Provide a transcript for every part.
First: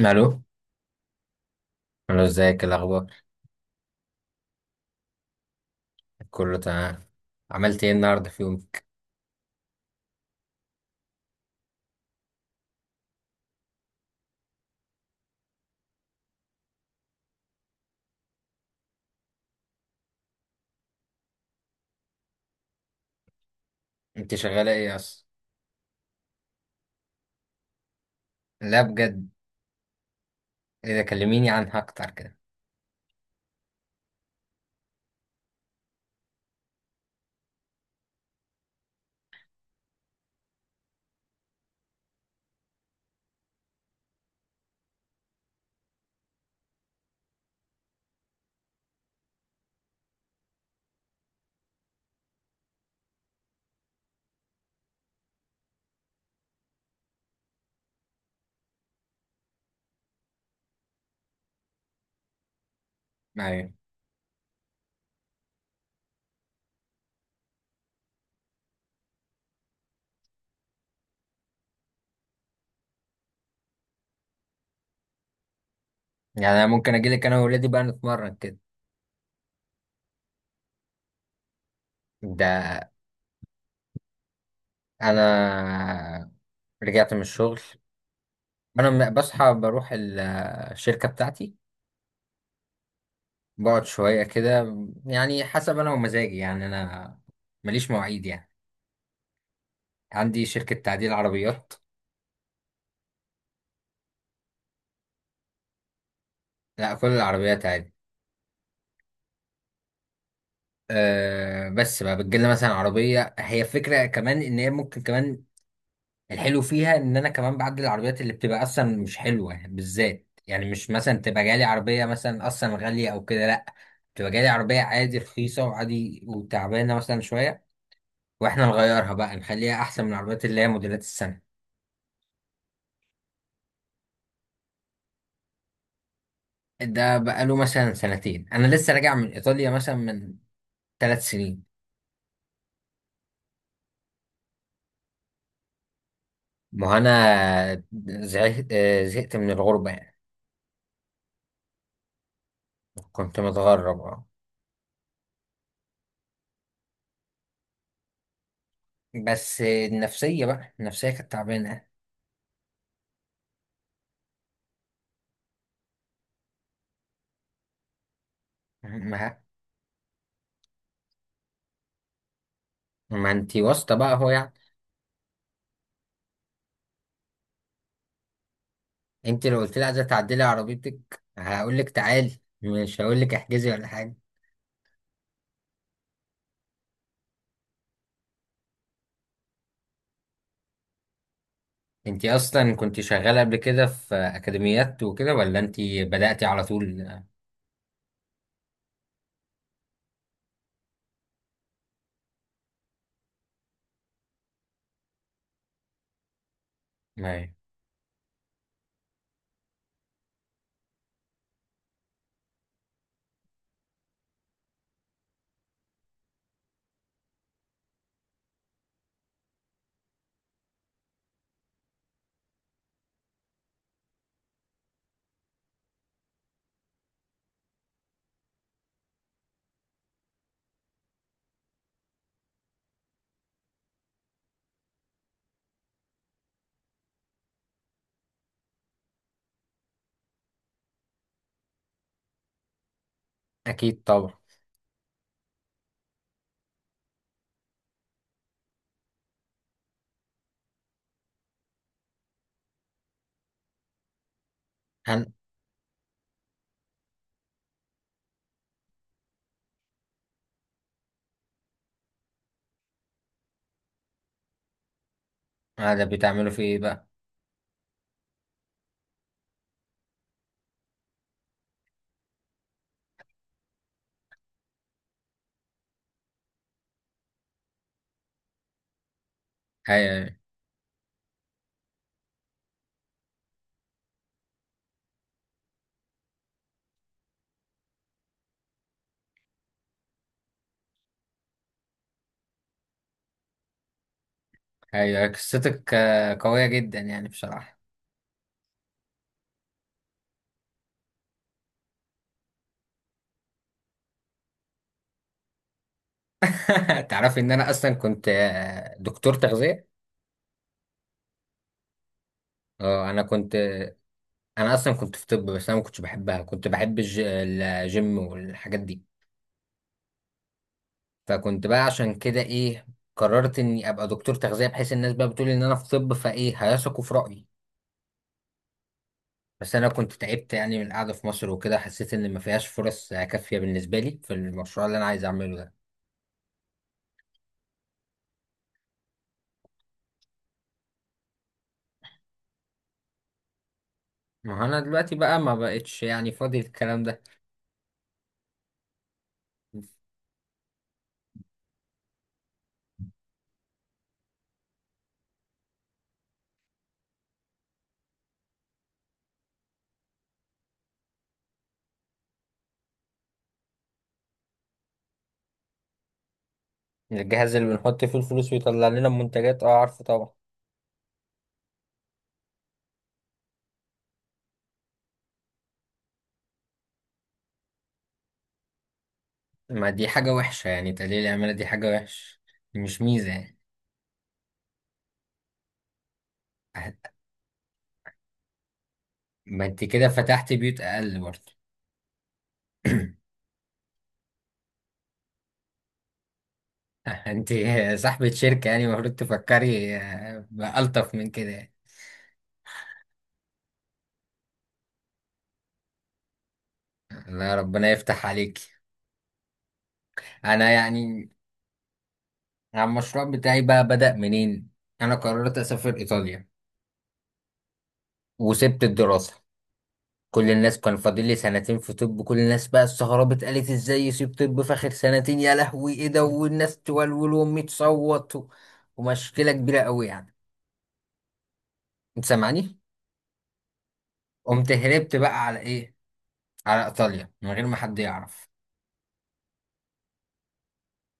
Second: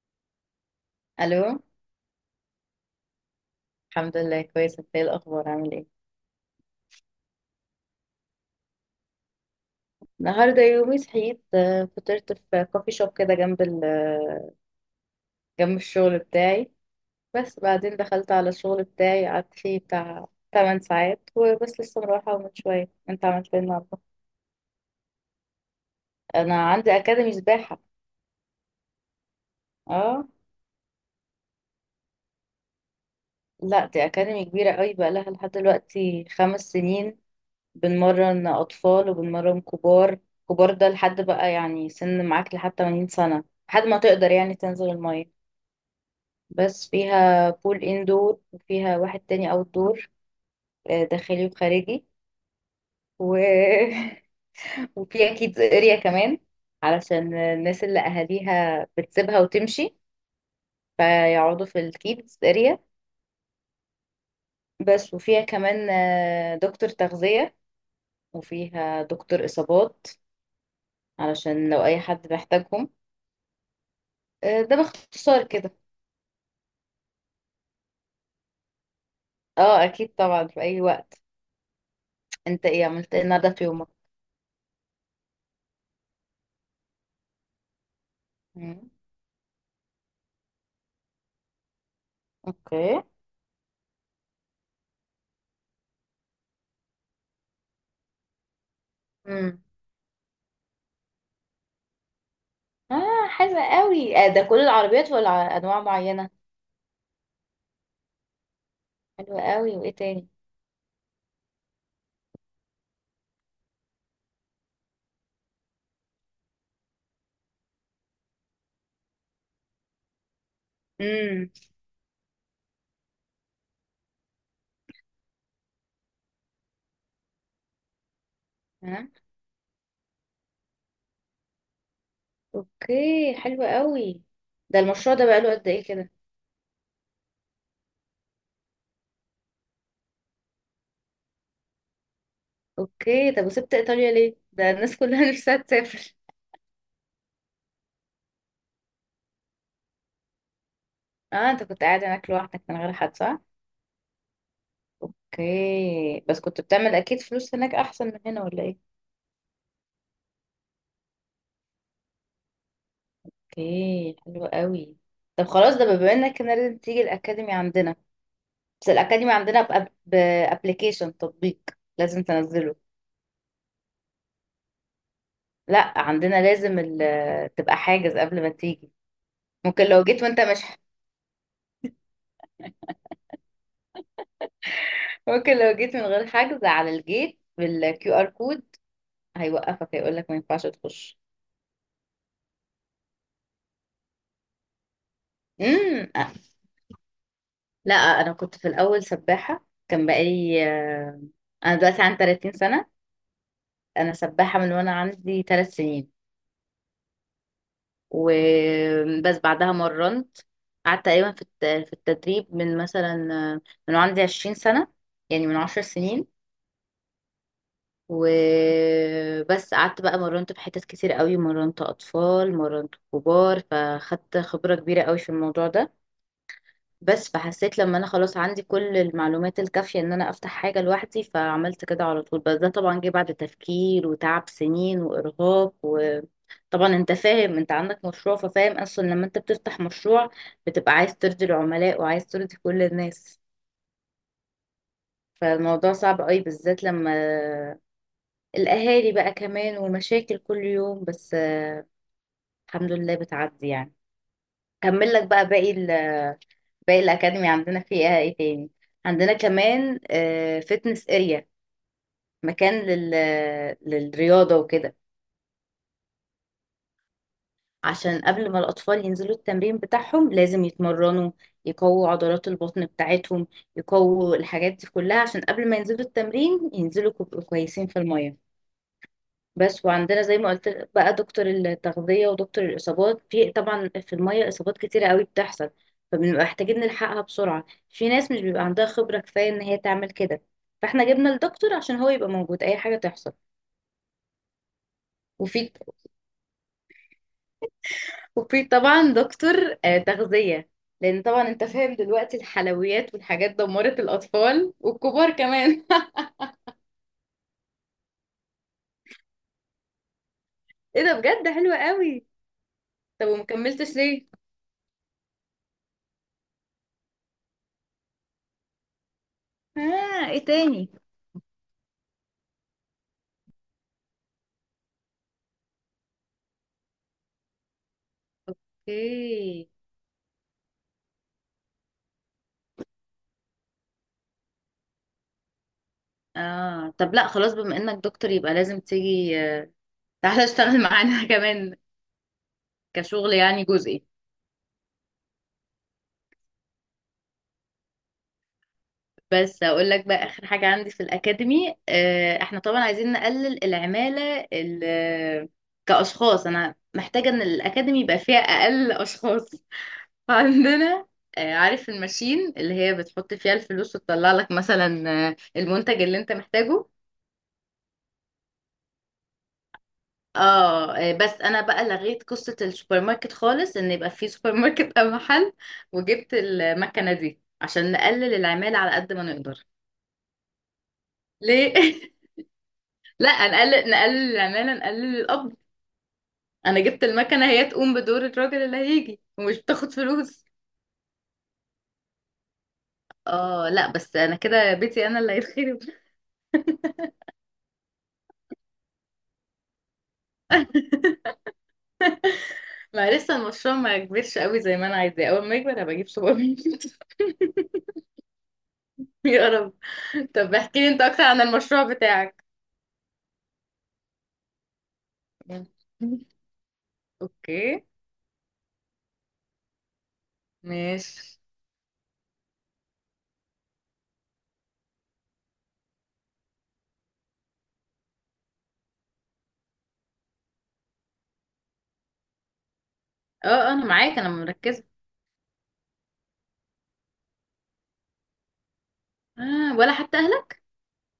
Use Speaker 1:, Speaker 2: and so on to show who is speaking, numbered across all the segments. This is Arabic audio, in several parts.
Speaker 1: الو.
Speaker 2: الو.
Speaker 1: الو، ازيك الاخبار؟
Speaker 2: الحمد لله كويسه، انت ايه الاخبار؟ عامل ايه؟
Speaker 1: كله تمام. عملت ايه النهارده في يومك؟
Speaker 2: النهارده يومي صحيت، فطرت في كوفي شوب كده جنب جنب الشغل بتاعي. بس بعدين دخلت على الشغل بتاعي، قعدت فيه بتاع 8 ساعات وبس. لسه مروحه من شويه. انت عملت ايه النهارده؟
Speaker 1: انت شغاله ايه اصلا؟
Speaker 2: انا عندي اكاديمي سباحه.
Speaker 1: لا بجد؟
Speaker 2: اه.
Speaker 1: اذا كلميني عنها اكتر كده.
Speaker 2: لا دي اكاديمي كبيره قوي، بقى لها لحد دلوقتي 5 سنين. بنمرن اطفال وبنمرن كبار. كبار ده لحد بقى يعني سن معاك لحد 80 سنه، لحد ما تقدر يعني تنزل الميه. بس فيها بول اندور، وفيها واحد تاني اوت دور، داخلي وخارجي. و... وفي اكيد اريا كمان علشان الناس اللي اهاليها بتسيبها وتمشي، فيقعدوا في الكيدز اريا
Speaker 1: ايوه.
Speaker 2: بس. وفيها كمان دكتور تغذية، وفيها دكتور اصابات علشان لو اي حد محتاجهم. ده باختصار كده.
Speaker 1: يعني انا ممكن اجيلك انا وولادي بقى نتمرن كده.
Speaker 2: اه اكيد طبعا في اي وقت. انت
Speaker 1: ده
Speaker 2: ايه عملت ايه النهارده في يومك؟
Speaker 1: انا رجعت من الشغل.
Speaker 2: مم.
Speaker 1: بصحى بروح الشركه بتاعتي.
Speaker 2: اوكي.
Speaker 1: بقعد شويه كده، يعني حسب انا ومزاجي، يعني انا ماليش مواعيد يعني. عندي شركه تعديل عربيات.
Speaker 2: اه حلوة قوي، آه ده كل العربيات ولا انواع معينة؟
Speaker 1: لا كل العربيات.
Speaker 2: حلوة قوي، وايه تاني؟
Speaker 1: آه بس بقى بتجيلنا مثلا عربية، هي فكرة كمان ان هي ممكن كمان، الحلو فيها ان انا كمان بعدل العربيات اللي بتبقى اصلا مش حلوة بالذات، يعني مش مثلا تبقى
Speaker 2: امم.
Speaker 1: جالي عربية مثلا اصلا غالية او كده، لا، تبقى جالي عربية عادي رخيصة وعادي وتعبانة مثلا شوية، واحنا
Speaker 2: تمام.
Speaker 1: نغيرها بقى نخليها احسن من العربيات اللي هي موديلات السنة.
Speaker 2: اوكي حلوة قوي. ده المشروع ده بقاله قد ايه كده؟
Speaker 1: ده بقاله مثلا سنتين، انا لسه راجع من ايطاليا مثلا من 3 سنين.
Speaker 2: اوكي. طب وسبت ايطاليا ليه؟ ده الناس كلها نفسها تسافر.
Speaker 1: ما هو انا زهقت، زهقت من الغربة يعني.
Speaker 2: اه انت كنت قاعد هناك لوحدك من غير حد، صح؟
Speaker 1: كنت متغرب.
Speaker 2: اوكي، بس كنت بتعمل اكيد فلوس هناك احسن من هنا ولا ايه؟
Speaker 1: بس النفسية بقى، النفسية كانت تعبانة.
Speaker 2: اوكي حلوة قوي. طب خلاص، ده بما انك كده لازم تيجي الاكاديمي عندنا. بس الاكاديمي
Speaker 1: ما
Speaker 2: عندنا بابليكيشن، تطبيق لازم تنزله.
Speaker 1: انتي واسطة بقى اهو يعني.
Speaker 2: لا عندنا لازم تبقى حاجز قبل ما تيجي.
Speaker 1: انت لو قلت لي
Speaker 2: ممكن
Speaker 1: عايزة
Speaker 2: لو جيت وانت
Speaker 1: تعدلي
Speaker 2: مش
Speaker 1: عربيتك هقول لك تعالي، مش هقول لك احجزي ولا حاجة.
Speaker 2: ممكن لو جيت من غير حجز، على الجيت بالكيو ار كود هيوقفك، هيقول لك ما ينفعش تخش.
Speaker 1: انتي اصلا كنت شغالة قبل كده في اكاديميات وكده، ولا انتي
Speaker 2: امم.
Speaker 1: بدأتي على طول؟
Speaker 2: لا انا كنت في الاول سباحة. كان بقالي انا دلوقتي عندي 30 سنة، انا سباحة من وانا عندي 3 سنين.
Speaker 1: ما
Speaker 2: وبس بعدها مرنت. قعدت تقريبا في التدريب من مثلا، من وأنا عندي 20 سنة، يعني من 10 سنين. وبس قعدت بقى مرنت في حتت كتير قوي، مرنت اطفال مرنت كبار، فخدت خبرة كبيرة قوي في الموضوع ده. بس فحسيت لما انا خلاص عندي كل المعلومات الكافية ان انا افتح حاجة لوحدي، فعملت كده على طول. بس ده طبعا جه بعد تفكير وتعب سنين وارهاق. وطبعا انت فاهم، انت عندك مشروع ففاهم اصلا لما انت بتفتح مشروع بتبقى عايز ترضي العملاء وعايز ترضي كل الناس.
Speaker 1: اكيد طبعا.
Speaker 2: فالموضوع صعب قوي، بالذات لما الأهالي بقى كمان والمشاكل كل يوم. بس الحمد لله بتعدي يعني. كمل لك
Speaker 1: هن،
Speaker 2: بقى باقي باقي الأكاديمي. عندنا فيها ايه تاني؟ عندنا كمان فتنس اريا، مكان للرياضة وكده،
Speaker 1: هذا بتعملوا في ايه بقى؟
Speaker 2: عشان قبل ما الأطفال ينزلوا التمرين بتاعهم لازم يتمرنوا، يقووا عضلات البطن بتاعتهم، يقووا الحاجات دي كلها، عشان قبل ما ينزلوا التمرين ينزلوا كويسين في المية. بس. وعندنا
Speaker 1: هي
Speaker 2: زي ما قلت بقى دكتور التغذية ودكتور الإصابات. في طبعا في المية إصابات كتيرة قوي بتحصل، فبنبقى محتاجين نلحقها بسرعة. في ناس مش بيبقى عندها خبرة كفاية إن هي تعمل كده، فاحنا جبنا الدكتور عشان هو يبقى موجود أي حاجة تحصل. وفي
Speaker 1: قصتك قوية جدا يعني بصراحة.
Speaker 2: وفي طبعا دكتور تغذية، لأن طبعا أنت فاهم دلوقتي الحلويات والحاجات دمرت الأطفال والكبار كمان.
Speaker 1: تعرفي ان انا اصلا كنت، دكتور تغذية.
Speaker 2: إيه ده بجد، حلوة قوي.
Speaker 1: اه انا
Speaker 2: طب
Speaker 1: كنت.
Speaker 2: ومكملتش ليه؟
Speaker 1: انا اصلا كنت في طب، بس انا ما كنتش بحبها، كنت بحب الجيم والحاجات دي.
Speaker 2: آه إيه تاني؟
Speaker 1: فكنت بقى عشان كده ايه، قررت اني ابقى دكتور تغذية، بحيث الناس بقى بتقول ان انا في طب فايه هيثقوا في رأيي.
Speaker 2: اوكي.
Speaker 1: بس انا كنت تعبت يعني من القعدة في مصر وكده، حسيت ان ما فيهاش فرص كافية بالنسبة لي في المشروع اللي انا عايز اعمله ده.
Speaker 2: اه طب لا خلاص، بما انك دكتور يبقى لازم تيجي آه، تعالى اشتغل معانا كمان، كشغل يعني جزئي.
Speaker 1: ما هو انا دلوقتي بقى ما بقتش يعني فاضي الكلام ده.
Speaker 2: بس اقول لك بقى اخر حاجة عندي في الاكاديمي. احنا طبعا عايزين نقلل العمالة كاشخاص. انا محتاجة ان الاكاديمي يبقى فيها اقل اشخاص عندنا. عارف الماشين اللي هي بتحط فيها الفلوس وتطلع لك مثلا المنتج اللي انت محتاجه؟
Speaker 1: الجهاز اللي بنحط فيه الفلوس ويطلع لنا المنتجات، اه عارفه طبعا.
Speaker 2: اه بس انا بقى لغيت قصة السوبر ماركت خالص، ان يبقى في سوبر ماركت او محل، وجبت المكنة دي عشان نقلل العمالة على قد ما نقدر.
Speaker 1: ما دي حاجة وحشة يعني، تقليل العمالة دي
Speaker 2: ليه؟
Speaker 1: حاجة وحشة. دي مش ميزة
Speaker 2: لا
Speaker 1: يعني.
Speaker 2: نقلل العمالة نقلل القبض. انا جبت المكنة هي تقوم بدور الراجل اللي هيجي، ومش
Speaker 1: ما انت
Speaker 2: بتاخد
Speaker 1: كده
Speaker 2: فلوس.
Speaker 1: فتحت بيوت اقل برضه.
Speaker 2: اه لا بس انا كده بيتي انا اللي هيتخرب.
Speaker 1: انت صاحبة شركة، يعني المفروض تفكري، بألطف من كده يعني.
Speaker 2: ما لسه المشروع ما كبرش قوي زي ما انا عايزاه. اول ما يكبر هبقى اجيب سوبر ماركت.
Speaker 1: لا ربنا يفتح عليك.
Speaker 2: يا رب. طب
Speaker 1: انا
Speaker 2: احكي لي انت اكتر
Speaker 1: يعني،
Speaker 2: عن المشروع بتاعك.
Speaker 1: على المشروع بتاعي بقى بدأ منين؟ انا قررت اسافر ايطاليا
Speaker 2: اوكي.
Speaker 1: وسبت الدراسة. كل الناس كان فاضل لي
Speaker 2: ماشي.
Speaker 1: سنتين في طب، كل الناس بقى استغربت، قالت ازاي يسيب طب في اخر سنتين؟ يا لهوي ايه ده، والناس تولول، وامي تصوت و، ومشكلة كبيرة قوي يعني. انت سامعني؟
Speaker 2: اه انا معاك، انا
Speaker 1: قمت
Speaker 2: مركزه.
Speaker 1: هربت بقى على ايه، على ايطاليا، من غير ما حد يعرف.
Speaker 2: آه ولا حتى اهلك؟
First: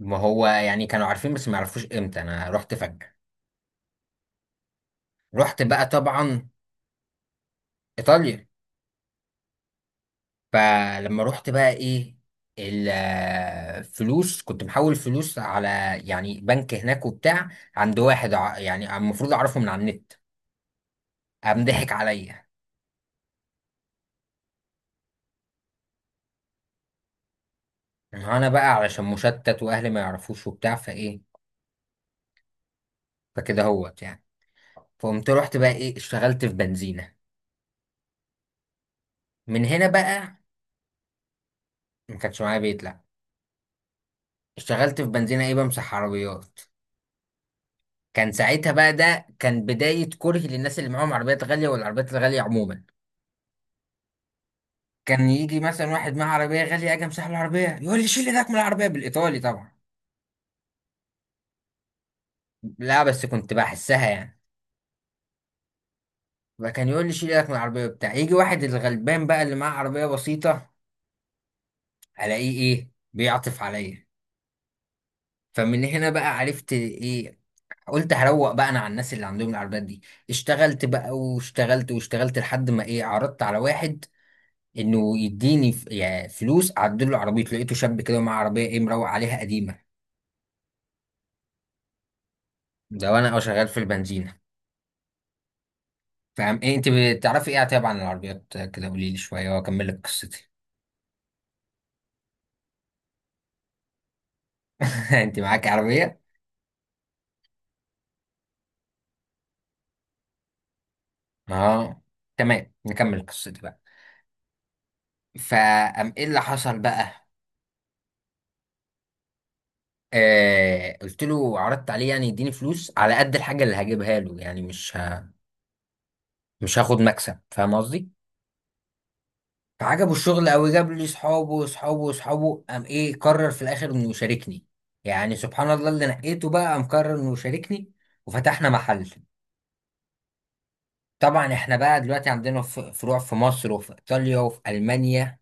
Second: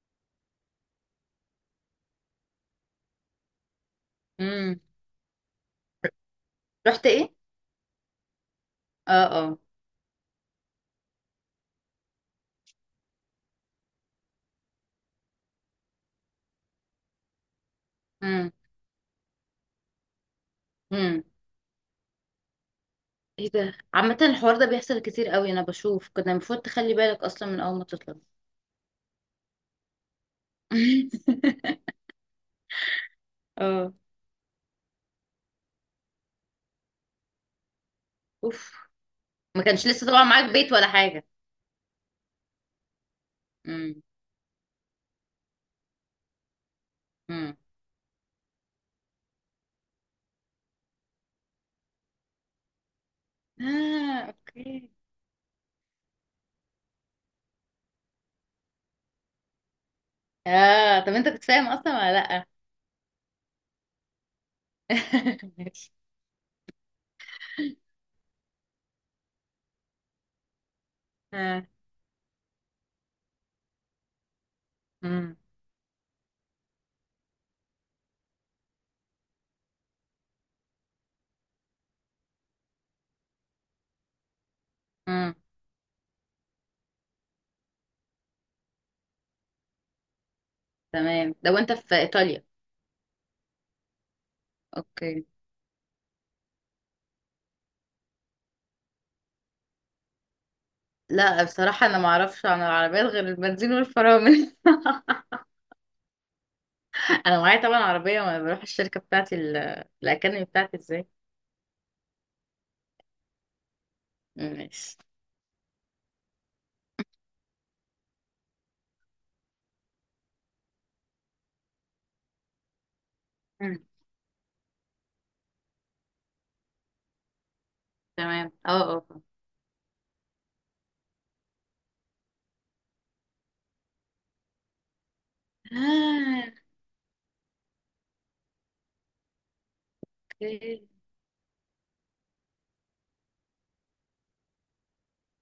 Speaker 1: ما هو يعني كانوا عارفين، بس ما يعرفوش امتى، انا رحت فجأة.
Speaker 2: امم.
Speaker 1: رحت بقى طبعا
Speaker 2: رحت ايه؟
Speaker 1: ايطاليا.
Speaker 2: اه. اه.
Speaker 1: فلما رحت بقى ايه، الفلوس كنت محول فلوس على، يعني بنك هناك وبتاع، عند واحد
Speaker 2: امم.
Speaker 1: يعني المفروض اعرفه من على النت.
Speaker 2: امم.
Speaker 1: قام ضحك عليا.
Speaker 2: ايه ده، عامه الحوار ده بيحصل كتير قوي، انا بشوف كنا المفروض تخلي بالك اصلا من اول ما تطلع.
Speaker 1: انا بقى علشان مشتت، واهلي ما يعرفوش وبتاع فايه، فكده
Speaker 2: اه.
Speaker 1: هوت يعني. فقمت رحت بقى ايه، اشتغلت في بنزينة،
Speaker 2: اوف. ما
Speaker 1: من هنا
Speaker 2: كانش لسه طبعا
Speaker 1: بقى.
Speaker 2: معاك بيت ولا حاجه؟
Speaker 1: ما كانش معايا بيت، لا.
Speaker 2: امم.
Speaker 1: اشتغلت في بنزينة ايه، بمسح عربيات.
Speaker 2: امم.
Speaker 1: كان ساعتها بقى، ده كان بداية كرهي للناس اللي معاهم عربيات غالية، والعربيات الغالية عموما.
Speaker 2: اه. اوكي.
Speaker 1: كان يجي مثلا واحد معاه عربية غالية، أجي أمسح له العربية، يقول لي شيل إيدك من العربية، بالإيطالي طبعا.
Speaker 2: اه طب انت كنت فاهم اصلا ولا لا؟
Speaker 1: لا بس كنت بحسها يعني.
Speaker 2: ماشي.
Speaker 1: فكان يقول لي شيل إيدك من العربية بتاع يجي واحد الغلبان بقى اللي معاه عربية بسيطة،
Speaker 2: اه.
Speaker 1: ألاقيه إيه، بيعطف عليا.
Speaker 2: امم.
Speaker 1: فمن هنا بقى عرفت إيه، قلت هروق بقى أنا على الناس اللي عندهم العربيات دي. اشتغلت بقى واشتغلت واشتغلت لحد ما إيه، عرضت على واحد انه
Speaker 2: امم.
Speaker 1: يديني يعني فلوس اعدل له عربيته، لقيته شاب كده ومعاه عربيه ايه، مروق عليها قديمه.
Speaker 2: تمام، لو انت في ايطاليا.
Speaker 1: ده وانا اه شغال في البنزينه.
Speaker 2: اوكي.
Speaker 1: فاهم ايه، انت بتعرفي ايه طيب عن العربيات كده؟ قولي لي شويه واكمل لك قصتي.
Speaker 2: لا بصراحة أنا معرفش عن العربيات غير البنزين والفرامل.
Speaker 1: انت معاكي عربيه؟
Speaker 2: أنا معايا طبعا عربية، وأنا بروح الشركة بتاعتي، الأكاديمي بتاعتي إزاي.
Speaker 1: اه تمام نكمل قصتي بقى.
Speaker 2: ماشي.
Speaker 1: فقام ايه اللي حصل بقى، آه قلت له، عرضت عليه يعني يديني فلوس على قد الحاجه اللي
Speaker 2: مم.
Speaker 1: هجيبها له، يعني مش هاخد مكسب، فاهم قصدي.
Speaker 2: تمام. اه اه.
Speaker 1: فعجبه الشغل قوي، جاب لي صحابه وصحابه وصحابه، قام ايه قرر في الاخر انه يشاركني. يعني سبحان الله، اللي
Speaker 2: آه،
Speaker 1: نقيته بقى قام قرر انه يشاركني، وفتحنا محل.
Speaker 2: اوكي.
Speaker 1: طبعا احنا بقى دلوقتي عندنا فروع في مصر وفي ايطاليا وفي المانيا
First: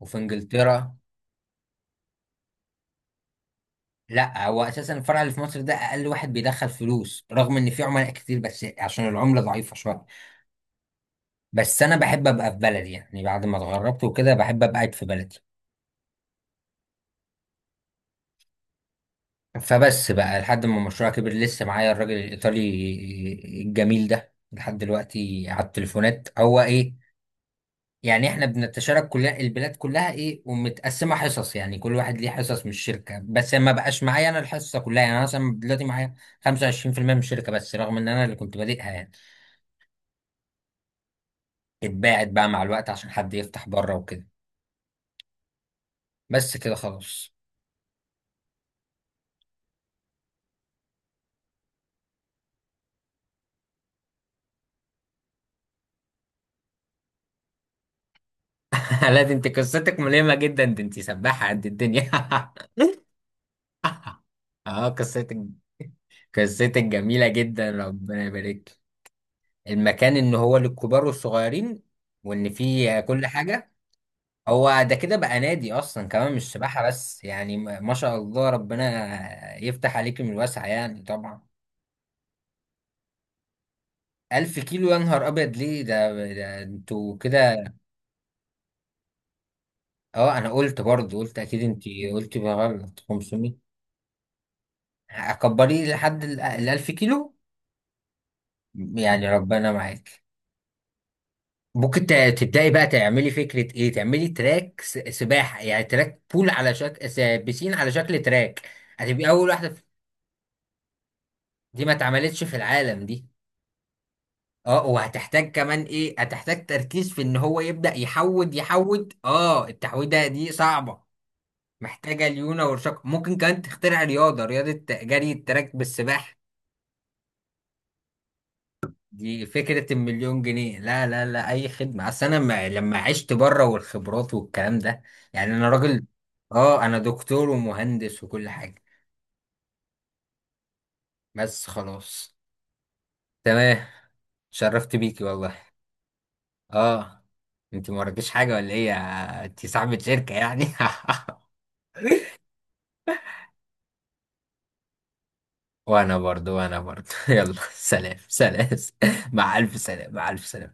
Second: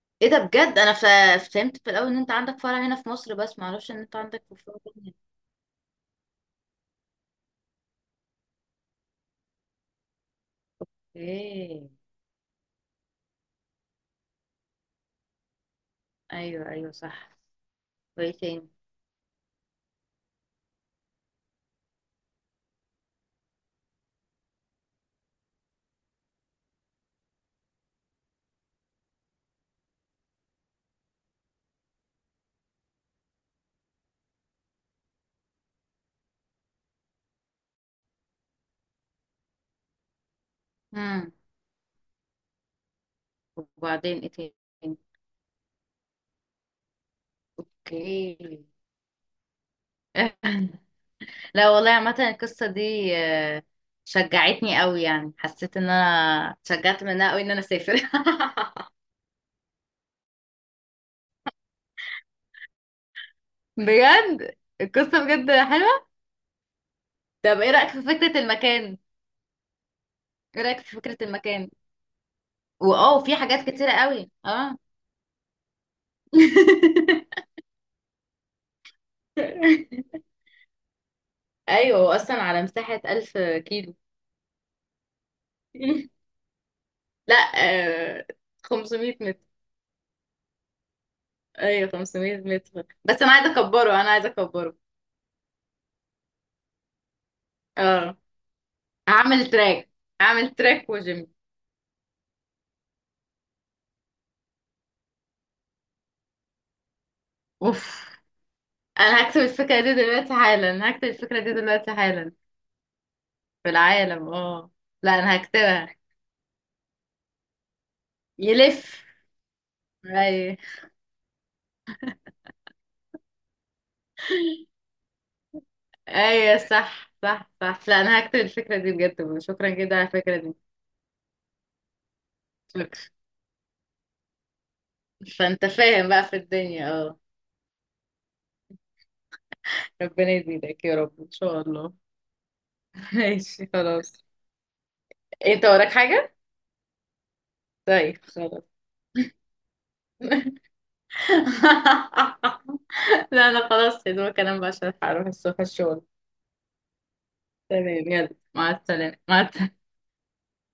Speaker 1: وفي
Speaker 2: ايه ده بجد، انا
Speaker 1: انجلترا.
Speaker 2: فهمت في الاول ان انت عندك فرع هنا في مصر، بس ما اعرفش ان انت عندك
Speaker 1: لا
Speaker 2: في
Speaker 1: هو
Speaker 2: فرع
Speaker 1: اساسا
Speaker 2: تاني.
Speaker 1: الفرع اللي في مصر ده اقل واحد بيدخل فلوس، رغم ان في عملاء كتير، بس عشان العملة ضعيفة شوية. بس
Speaker 2: اوكي.
Speaker 1: انا بحب ابقى في بلدي، يعني بعد ما اتغربت وكده بحب ابقى قاعد في بلدي.
Speaker 2: ايوه ايوه صح. وايه تاني؟
Speaker 1: فبس بقى لحد ما المشروع كبر، لسه معايا الراجل الإيطالي الجميل ده لحد دلوقتي على التليفونات، هو إيه، يعني إحنا بنتشارك كلها، البلاد كلها إيه، ومتقسمة حصص، يعني كل واحد ليه حصص من الشركة، بس ما بقاش معايا أنا الحصة كلها، يعني أنا مثلا دلوقتي معايا 25% من الشركة بس، رغم إن أنا اللي كنت بادئها يعني.
Speaker 2: امم.
Speaker 1: اتباعت بقى مع الوقت عشان حد يفتح بره
Speaker 2: وبعدين
Speaker 1: وكده.
Speaker 2: ايه تاني؟
Speaker 1: بس كده خلاص.
Speaker 2: اوكي. لا والله عامة القصة دي شجعتني قوي، يعني حسيت ان انا اتشجعت منها قوي ان انا اسافر.
Speaker 1: لا دي انت قصتك ملهمة جدا، دي انت سباحة قد الدنيا.
Speaker 2: بجد
Speaker 1: اه
Speaker 2: القصة
Speaker 1: قصتك،
Speaker 2: بجد حلوة.
Speaker 1: قصتك جميلة
Speaker 2: طب ايه
Speaker 1: جدا،
Speaker 2: رأيك في
Speaker 1: ربنا
Speaker 2: فكرة
Speaker 1: يبارك.
Speaker 2: المكان؟
Speaker 1: المكان ان هو
Speaker 2: ايه رأيك في
Speaker 1: للكبار
Speaker 2: فكرة المكان؟
Speaker 1: والصغيرين، وان فيه
Speaker 2: واه
Speaker 1: كل
Speaker 2: في حاجات
Speaker 1: حاجة.
Speaker 2: كتيرة قوي اه.
Speaker 1: هو ده كده بقى نادي اصلا كمان، مش سباحة بس يعني، ما ما شاء الله، ربنا يفتح عليك من الواسع يعني طبعا.
Speaker 2: ايوه هو اصلا على مساحة 1000 كيلو.
Speaker 1: 1000 كيلو؟ يا نهار أبيض، ليه ده, ده انتوا
Speaker 2: لا
Speaker 1: كده.
Speaker 2: 500 متر.
Speaker 1: اه أنا قلت برضه، قلت أكيد
Speaker 2: ايوه
Speaker 1: انتي
Speaker 2: 500
Speaker 1: قلتي
Speaker 2: متر،
Speaker 1: بغلط
Speaker 2: بس انا عايزة
Speaker 1: 500.
Speaker 2: اكبره، انا عايزة اكبره.
Speaker 1: أكبريه لحد ال 1000 كيلو،
Speaker 2: اه.
Speaker 1: يعني
Speaker 2: هعمل
Speaker 1: ربنا
Speaker 2: تراك،
Speaker 1: معاك.
Speaker 2: هعمل تراك وجيم.
Speaker 1: ممكن تبدأي بقى تعملي فكرة ايه، تعملي تراك سباحة، يعني تراك بول على شكل بسين
Speaker 2: اوف.
Speaker 1: على شكل تراك. هتبقي
Speaker 2: انا هكتب
Speaker 1: اول واحدة
Speaker 2: الفكرة
Speaker 1: في-
Speaker 2: دي دلوقتي حالا، هكتب الفكرة دي
Speaker 1: دي
Speaker 2: دلوقتي
Speaker 1: ما
Speaker 2: حالا.
Speaker 1: اتعملتش في العالم دي.
Speaker 2: في العالم اه.
Speaker 1: اه،
Speaker 2: لا انا
Speaker 1: وهتحتاج كمان
Speaker 2: هكتبها.
Speaker 1: ايه، هتحتاج تركيز في ان هو يبدأ يحود
Speaker 2: يلف.
Speaker 1: يحود، اه التحويدة دي
Speaker 2: اي.
Speaker 1: صعبة. محتاجة ليونة ورشاقة. ممكن كمان تخترع رياضة، رياضة جري التراك بالسباحة.
Speaker 2: اي صح صح صح، لا انا هكتب الفكرة دي بجد،
Speaker 1: دي
Speaker 2: شكرا
Speaker 1: فكرة
Speaker 2: جدا على الفكرة
Speaker 1: المليون
Speaker 2: دي.
Speaker 1: جنيه. لا لا لا، أي خدمة، أصل أنا ما
Speaker 2: شكرا.
Speaker 1: لما عشت بره والخبرات والكلام ده، يعني
Speaker 2: فانت
Speaker 1: أنا راجل،
Speaker 2: فاهم بقى في
Speaker 1: أه
Speaker 2: الدنيا،
Speaker 1: أنا
Speaker 2: اه.
Speaker 1: دكتور ومهندس وكل حاجة.
Speaker 2: ربنا يزيدك يا رب، ان شاء
Speaker 1: بس
Speaker 2: الله.
Speaker 1: خلاص.
Speaker 2: ماشي
Speaker 1: تمام.
Speaker 2: خلاص.
Speaker 1: شرفت بيكي والله.
Speaker 2: انت وراك حاجة؟
Speaker 1: أه. أنت ما
Speaker 2: طيب
Speaker 1: وراكيش حاجة
Speaker 2: خلاص.
Speaker 1: ولا إيه يا-، أنت صاحبة شركة يعني.
Speaker 2: لا انا خلاص، يا دوبك انام بقى عشان هروح الصبح الشغل.
Speaker 1: وأنا برضو، وأنا برضو. يلا
Speaker 2: تمام
Speaker 1: سلام
Speaker 2: يلا،
Speaker 1: سلام.
Speaker 2: مع السلامة مع
Speaker 1: مع ألف
Speaker 2: السلامة.
Speaker 1: سلام، مع ألف سلام.